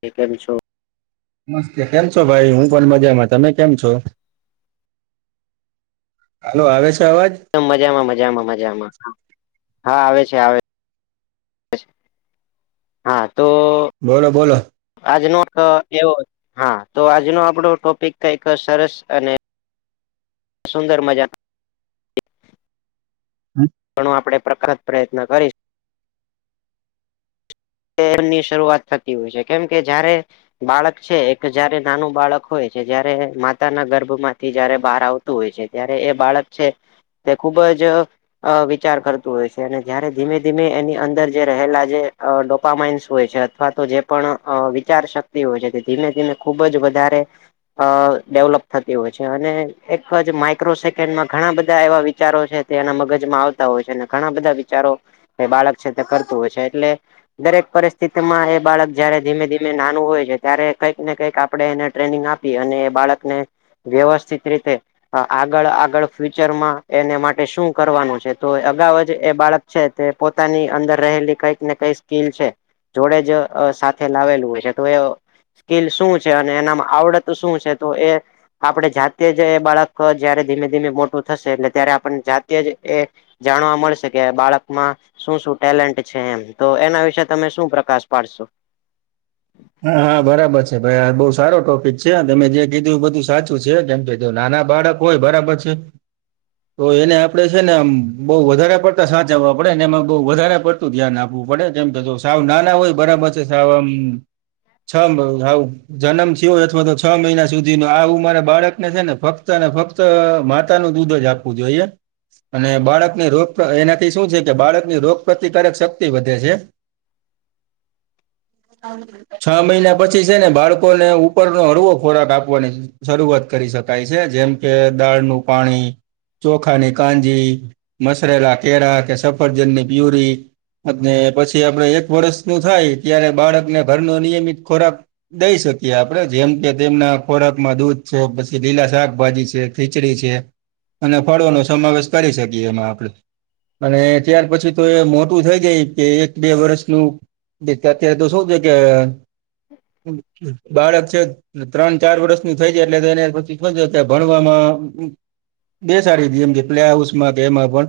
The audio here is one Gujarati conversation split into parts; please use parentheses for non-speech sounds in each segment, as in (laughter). કે કેમ છો? નમસ્તે કેમ છો ભાઈ? હું પણ મજામાં. તમે કેમ છો? હાલો, આવે છે અવાજ? એકદમ મજામાં મજામાં મજામાં, હા હા આવે છે આવે છે હા તો બોલો બોલો. આજનો એક એવો હા તો આજનો આપડો ટોપિક કઈક સરસ અને સુંદર મજા (unintelligible) ઘણું આપડણે પ્રખ્યત પ્રયત્ન કરીશ એની શરૂઆત થતી હોય છે કેમ કે જયારે બાળક છે એક જયારે નાનું બાળક હોય છે જયારે માતા ના ગર્ભ માંથી જયારે બહાર આવ હોય છે ત્યારે એ બાળક છે તે ખૂબ જ અ વિચાર કરતું હોય છે અને જયારે ધીમે ધીમે એની અંદર જે રહેલા જે અ પામાઇન્સ હોય છે અથવા તો જે પણ અ વિચાર શક્તિ હોય છે તે ધીમે ધીમે ખુબ જ વધારે અ ડેવલપ થતી હોય છે અને એક જ માઈક્રો સેકન્ડમાં ઘણા બધા એવા વિચારો છે તે એના મગજમાં આવતા હોય છે અને ઘણા બધા વિચારો એ બાળક છે તે કરતું હોય છે એટલે દરેક પરિસ્થિતિ માં એ બાળક જ્યારે ધીમે ધીમે નાનું હોય છે ત્યારે કંઈક ને કંઈક આપણે એને ટ્રેનિંગ આપીએ અને એ બાળકને વ્યવસ્થિત રીતે અ આગળ આગળ ફ્યુચરમાં એને માટે શું કરવાનું છે તો અગાઉ જ એ બાળક છે તે પોતાની અંદર રહેલી કઈક ને કઈક. લ છે જોડે જ સાથે લાવેલું હોય છે તો એ કીલ શું છે અને એનામાં આવડત શું છે તો એ આપણે જાતે જ એ બાળક જયારે ધીમે ધીમે મોટું થશે એટલે ત્યારે આપને જાતે જ એ જાણવા મળશે કે બાળકમાં શું શું ટેલેન્ટ છે એમ તો એના વિશે તમે શું પ્રકાશ પાડશો? હા હા બરાબર છે ભાઈ આ બહુ સારો ટોપિક છે તમે જે કીધું એ બધું સાચું છે કેમ કધું નાના બાળક હોય બરાબર છે. (inaudible) તો એને આપડે છે નેમ બહુ વધારે પડતા સાચ આવવા પડેને એમાં બહુ વધારે પડતા ધ્યાન આપવું પડે કેમ કે સાવ નાના હોય બરાબર છે સાવ આમ છ બું હઉ. જન્મ થયો અથવા તો છ મહિના સુધીનો આવું મારા બાળકને છે ને ફક્ત અને ફક્ત તો માતા નું દૂધ જ આપવું જોઈએ. અને બાળકની રોગ એનાથી શું છે કે બાળકની રોગ પ્રતિકારક શક્તિ વધે છે. (inaudible) (unintelligible) છ મહિના પછી છે ને બાળકોને ઉપરનો હળવો ખોરાક આપવાની છે. શરૂઆત કરી શકાય છે જેમ કે દાળનું પાણી. ચોખાની કાંજી મસરેલા કેળા કે સફરજનની પ્યુરી. અને પછી આપડ એક વર્ષ નું થાય ત્યારે બાળકને ઘરનો નિયમિત ખોરાક. દઈ શકીએ આપડે જેમ કે તેમના ખોરાકમાં દૂધ છે પછી લીલા શાકભાજી છે ખીચડી છે અને ફળોનો સમાવેશ કરી શકીએ એમાં આપણેે. અને ત્યાર પછી તો એ મોટું થઈ ગય કે એક બે વર્ષનું અત્યારે તો શું છે કે બાળક છે. ત્રણ ચાર વર્ષ નું થઈ જાય એટલે એને પછી (unintelligible) ભણવામાં. બે સારી એમ કે પ્લે હાઉસમાં કે એમાં પણ.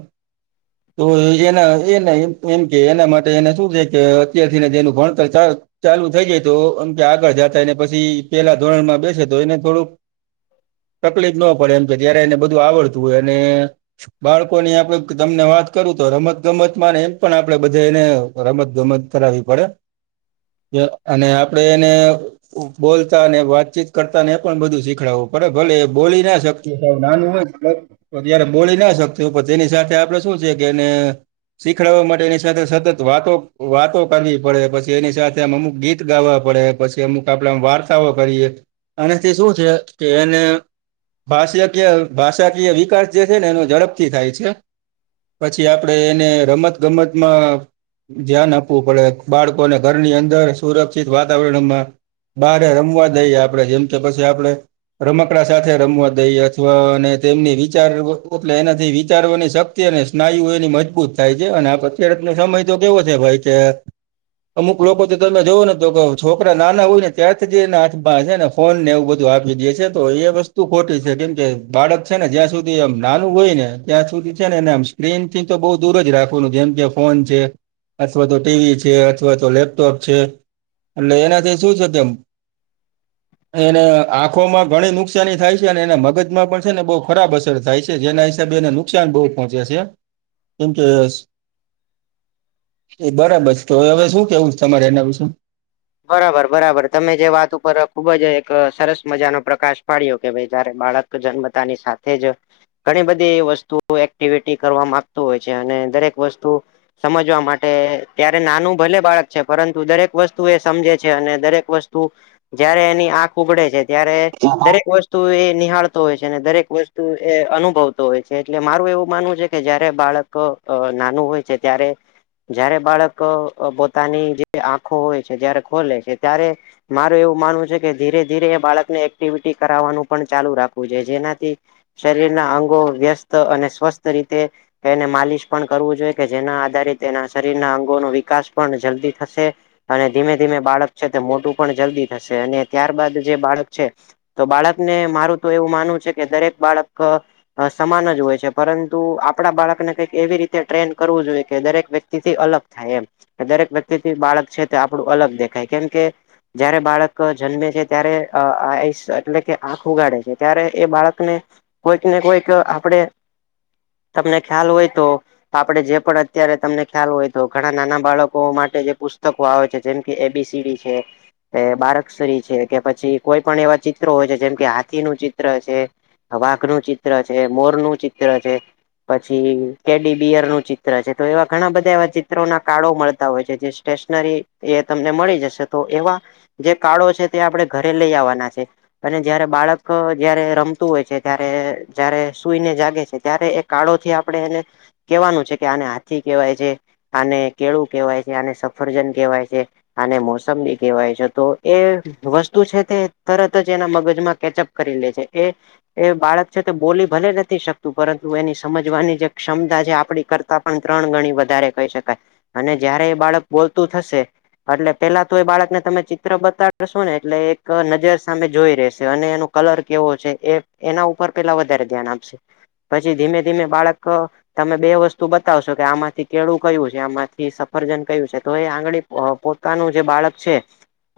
તો એના એને એમ કે એના માટે એને શું છે કે અત્યારથીને જેનું ભણતર ચાલ ચાલુ થઈ જાય તોમ કે આગળ જતાને પછી પેલા ધોરણ માં બેસે તો એને થોડુંક તકલીફ ન પડે એમ કે ત્યારે એને બધું આવડતું હોય અને બાળકોની આપડે તમને વાત કરું તો રમત ગમત એમ પણ આપડે બધા એને રમત ગમત કરાવવી પડે. અને આપડે એને. બોલતા ને વાતચીત કરતા ને એ પણ બધું શીખડવું બરા ભલે બોલી ના શકે સા નાનું હોય તયારે બોલી ના શકત પણ તેની સાથે આપડે શું છે એને શીખડવા માટે એની સાથે સતત વાતો વાતો કરવી પડે પછી એની સાથ તેમ અમુક ગીત ગાવા પડે પછી અમુક આપણેે વાર્તાઓ કરીએ. અને તે શું છે કે એને ભાષાકીય ભાષાકીય વિકાસ જે છે ને એનો ઝડપથી થાય છે. પછી આપડણે એને રમત ગમતમાં. ધ્યાન આપવું પડે બાળકોને ઘરની અંદર સુરક્ષિત વાતાવરણમાં બારે રમવા દઈએ આપડે જેમ કે પછી આપડે રમકડા સાથે રમવા દઈ અથવા અને તેમની વિચાર એલે એનાથી વિચારવાની શક્તિ અત્ય અને સ્નાયુ એની મજબૂત થાય છે અને આ અત્યારકો સમય તો કેવો છે ભાઈ કે અમુક લોકો. તમે જોવો ને તો છોકરા નાના હોય ને ત્યારથી એ નાથ છે ને ફોન ને એવું બધું આપી દે છે તો એ વસ્તુ તુ ખોટી છે કેમ કે બાળક છે ને જ્યાં સુધી આમ નાનું હોય ને ત્યાં સુધી છે ને એને આમ સ્ક્રીન થી તો બહુ દૂર જ રાખવાનું જેમ કે ફોન છે અથવા તો ટીવી છે અથવા તો લેપ જ છે એટલે એનાથી શું છે તેમ (inaudible) એને આંખોમાં ઘણી નુકસાની થાય છે અને એના મગજમાં પણ છે ને બહ ખરાબ અસર થાય છે જેના હિસાબે એને નુકસાન બહુ પહોંચ્યા છે કેમ કે એ બરાબર છે તો હવે શું કેવું છે તમારે એના વિશે બરાબર બરાબર તમે જે વાત ઉપર ખુબ જ એક સરસ મજાનો પ્રકાશ પાડ્યો કે ભાઈ જારે બાળક જન્મતાની સાથે જ ઘણી બધી વસ્તુ એક્ટિવિટી કરવા માગતું હોય છે અને દરેક વસ્તુ સમજવા માટે ત્યારે નાનું ભલે બાળક છે પરંતુ દરેક વસ્તુ એ સમજે છે અને દરેક વસ્તુ જયારે એની આંખ ઉગડે છે ત્યારે દરેક વસ્તુ વતુ એ નિહાળતો હોય છે અને દરેક વસ્તુ એ અનુભવતો હોય છે એટલે મારું એવું માનવું છે કે જયારે બાળક નાનું હોય છે ત્યારે જયારે બાળક પોતાની જે આંખો હોય જયારે ખોલે છે ત્યારે માર એવું માનવું છે કે ધીરે ધીરે એ બાળકને એક્ટિવિટી કરાવવાનું પણ ચાલુ રાખવું જોઈ જેનાથી શરીર ના અંગો વ્યસ્ત અને સ્વસ્થ રીતે એને માલિશ પણ કરવું જોઈએ કે જેના આધારે એના શરીરના અંગોનો વિકાસ પણ જલ્દી થશે અને ધીમે ધીમે બાળક છે તે મોટું પણ જલ્દી થશે અને ત્યારબાદ જે બાળક છે તો બાળકને મારું તો એવું માનવું છે કે દરેક બાળક સમાન જ હોય છે પરંતુ આપણા બાળકને કંઈક એવી રીતે ટ્રેન કરવું જોઈએ કે દરેક વ્યક્તિથી અલગ થાય એમ કે દરેક વ્યક્તિથી બાળક છે તે આપણું અલગ દેખાય કેમ કે જયારે બાળક જન્મે છે ત્યારે એટલે કે આંખ ઉગાડે છે ત્યારે એ બાળકને કોઈક ને કોઈક આપડે તમને ખ્યાલ હોય તો તો આપડે જે પણ અત્યારે તમને ખ્યાલ હોય તો ઘણા નાના બાળકો માટે જે પુસ્તકો આવે છે જેમ કે એબીસીડી છે એ બારકસરી છે કે પછી કોઈ પણ એવા ચિત્રો હોય છે જેમ કે હાથી નું ચિત્ર છે વાઘ નું ચિત્ર છે મોર નું ચિત્ર છે પછી કેડી બિયર નું ચિત્ર છે તો એવા ઘણા બધા એવા ચિત્રો ના કાળો મળતા હોય છે જે સ્ટ તમને મળી જશે તો એવા જે કારડો છે તે આપણે ઘરે લઈ આવવાના છે અને જયારે બાળક જયારે રમતું હોય છે ત્યારે જયારે સુઈને જાગે છે ત્યારે કાળો થી આપડે એને કેવાનું છે કે આને હાથી કેહેવાય છે આને કેળું કેહેવાય છે આને સફરજન કહેવાય છે અને મોસમની કહેવાય છે તો એ વસ્તુ છે તે તરત જ એના મગજમાં કેચઅપ કરી લે છે એ એ બાળક છે તે બોલી ભલે નથી શકતું પરંતુ એની સમજવાની જે ક્ષમતા જે આપડી કર પણ ત્રણ ગણી વધારે કહી શકાય અને જયારે એ બાળક બોલતું થશે એટલે પેલા તો એ બાળકને તમે ચિત્ર બતાડશો ને એટલે એક નજર સામે જોઈ રેશે અને એનું કલર કેવો છે એ એના ઉપર પેલા વધારે ધ્યાન આપશે પછી ધીમે ધીમે બાળક તમે બે વસ્તુ બતાવશો કે આમાંથી કેળું કયું છે આમાંથી સફરજન કયું છે તો એ આંગળી પોતાનું જે બાળક છે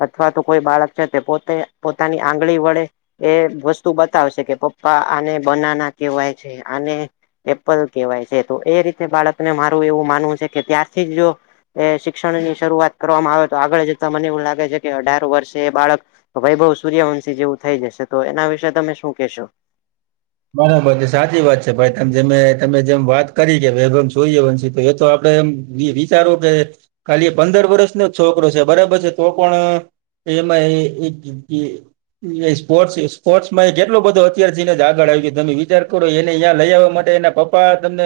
અથવા તો કોઈ બાળક છે તે પોતે પોતાની આંગળી વડે એ વસ્તુ બતાવશે કે પપ્પા આને બનાના કેવાય છે આને એપ્પલ કેહેવાય છે તો એ રીતે બાળકને મારું એવું માનવું છે કે ત્યારથી જો શિક્ષણ ની શરૂઆત કરવામાં આવે તો આગળ જતા મને એવું લાગે છે કે અઢાર વર્ષે એ બાળક તો ભાઈ ભઉ સૂર્યવંશી જેવું થઈ જશે તો એના વિશે તમે શું કેશો. બરોબર સાચી વાત છે ભાઈ જે તમે જેમ વાત કરી કે વૈભમ જોઈએ વંશી તો એ તો આપડે એમ વિ વિચારો કે ખાલી પંદર વરસનો જ છોકરો છે બરાબર છે તો પણ આ એમાં એક એ સ્પોર્ટ સ્પોર્ટ્ માં એ જેટલો બધો અત્યારથી ને જ આગળ આવ તમે વિચાર કરો એને અ્યાં લઈ આવવા માટે એના પપ્પા તમને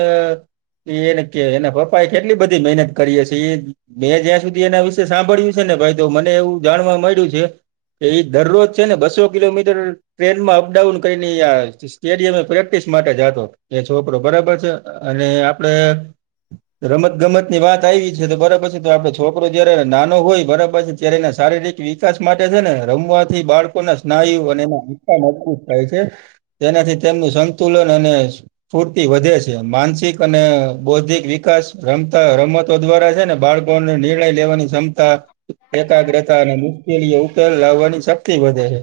એને કે એના પપ્પા એ કેટલી બધી મહેનત કરીએ છે એ મેં જ્યાં સુધી એના વિશે સાંભળ્યું છે ને ભાઈ તો મને એવું જાણવા મળ્યું છે એ દરરોજ છે ને બસો કિલોમીટર ટ્રેનમાં અપડાઉન કરીને એ આવે છે. જે અમે પ્રેક્ટિસ માટે જાતો એ છોકરો બરાબર છે અને આપડે રમત ગમત ની વાત આવી છે તો બરાબર છે તો આપડ છોકરો જયારે નાનો હોય બરાબર પછી ત્યારે એના શારીરિક વિકાસ માટે છે ને રમવાથી બાળકો ના સ્નાયુ અને એના (unintelligible) મજબૂત થાય છે. તેનાથી તેમનું સંતુલન અને ફૂર્તિ વધે છે માનસિક અને બૌદ્ધિક વિકાસ રમતા રમત તો દ્વારા છે ને બાળકોને નિર્ણય લેવાની ક્ષમતા એકાગ્રતા અને મુશ્કેલીઓ ઉકેલ લાવવાની શક્તિ વધે છે.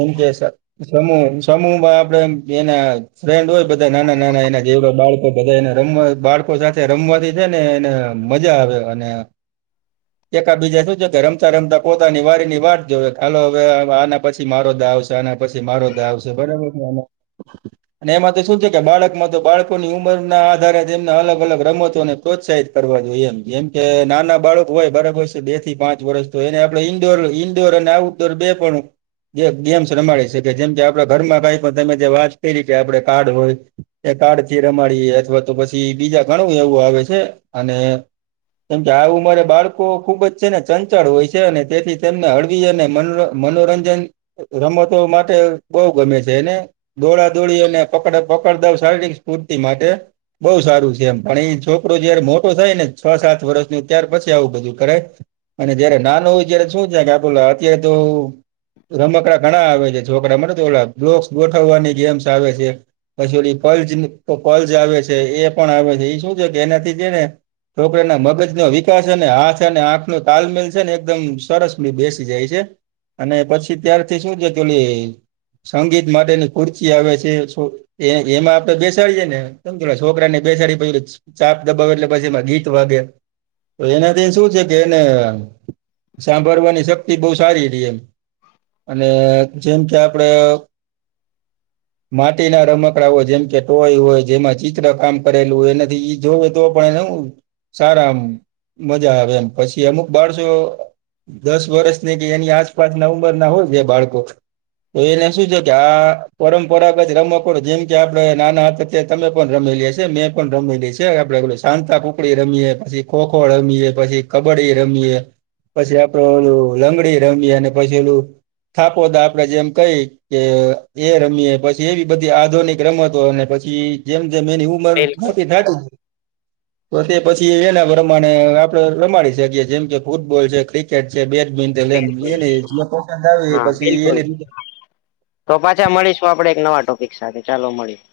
એમ કે સ સમૂહ સમૂહ માં આપડે એમ એના ફ્રેન્ડ હોય બધા નાના નાના એના જેવડો બાળકો બધા એ ને રમવા બાળકો સાથે રમવાથી છે ને એને મજા આવે અને (inaudible) એકા બીજા શું છે કે રમતા રમતા પોતાની વારી ની વાર જોવે ખાલો હવે આના પછી મારો દાવ આવશે આના પછી મારો દાવ આવશે બરાબર ને અને (inaudible) અને એમાં તો શું છે કે બાળકમાં તો બાળકોની ઉંમર ના આધારે તેમને અલગ અલગ રમતોને પ્રોત્સાહિત કરવા જોઈએ એમ જેમ કે નાના બાળક હોય બરાબર છે બે થી પાંચ વર્ષ તો એને આપડ ઈન્ડોર ઇન્ડોર અને આવું તોર બે પાનું ગેમ્સ રમાડે શકે જેમ કે આપડા ઘરમાં કંઈક તમે જે વાત કરી કે આપડે કાર્ડ હોય એ કાર્ડ થી રમાડીએ અથવા તો પછી બીજા ઘણું એવું આવે છે અને કેમ કે આ ઉંમરે બાળકો ખુબ જ છે ને ચંચળ હોય છે અને તેથી તેમને હળવી અને મનો મનોરંજન રમતો માટે બહુ ગમે છે એને. દોડા દોડી અને પકડ પકડ દાવ શારીરિક સ્ફૂર્તિ માટે. બઉુ સારું છે એમ પણ એ છોકરો જયારે મોટો થાય ને છ સાત વર્ષ નું ત્યાર પછી આવું બધું કરાય. અને જયારે નાનું હોય જ્યારે શું થાય કેે આખું (unintelligible) હતું. રમકડા ઘણા આવે છે છોકરા મ તો ઓ બોક્સ ગોઠવવાની ગેમ્સ આવે છે. પછી ઓ પલ્જ પલ્જ આવે છે એ પણ આવે છે એ શું છે કે એનાથી જે ને છોકરાના મગજનો વિકાસ અને હાથ અને આંખ નો તાલમેલ છે ને એકદમ સરસ મી બેસી જાય છે. અને પછી ત્યારથી શું જતું લે સંગીત માટેની કુર્તી આવે છે એ સો એ એમાં આપડે બેસાડીએ ને કેમ છોકરા ને બેસાડી પછી (unintelligible) ચાપ દબાવે એટલે પછી એમાં ગીત વાગે. તો એનાથી શું છે કે એને સાંભળવાની શક્તિ બહું સારી રે એમ. એટલે જેમ કે આપડે માટીના રમકડાઓ જેમ કે ટોય હોય જેમાં ચિત્ર કામ કરેલું હોય એના થી ઈ જોવો તો પણ એને સારા આમ મજા આવે એમ પછી અમુક બાળસો દસ વર્ષ ને કે એની આસપાસ ના ઉંમર ના હોય બાળકો તો એને શું છે. કે આ પરંપરાગત રમકડાં જેમ કે આપડે નાના હતા તે તમે પણ રમેલી હશે મે પણ રમેલી છે આપડે પેલું સાતાપુકડી રમીએે પછી ખોખો રમીએે પછી કબડ્ડી રમીએ. પછી આપડે ઓલું લંગડી રમી અને પછી ઓલું થાપોદા આપડે જેમ કઈ કે એ રમીએ પછી એવી બધી આધુનિક રમતો અને પછી જેમ જેમ એની ઉ ઉમર બિલકુલ મોટી થા તું તો પછી એના પ્રમાણે આપડે રમાડી શકીએ જેમ કે ફૂટબોલ છે્રિક. ટ છે બેડમિન્ટન એમ એ બિલકુલ. જે પસંદ આવે હા પછી બિલકુલ એની રીતે. તો પાછા મળીશું આપડે એક નવા ટોપિક સાથે ચાલો મળીશ.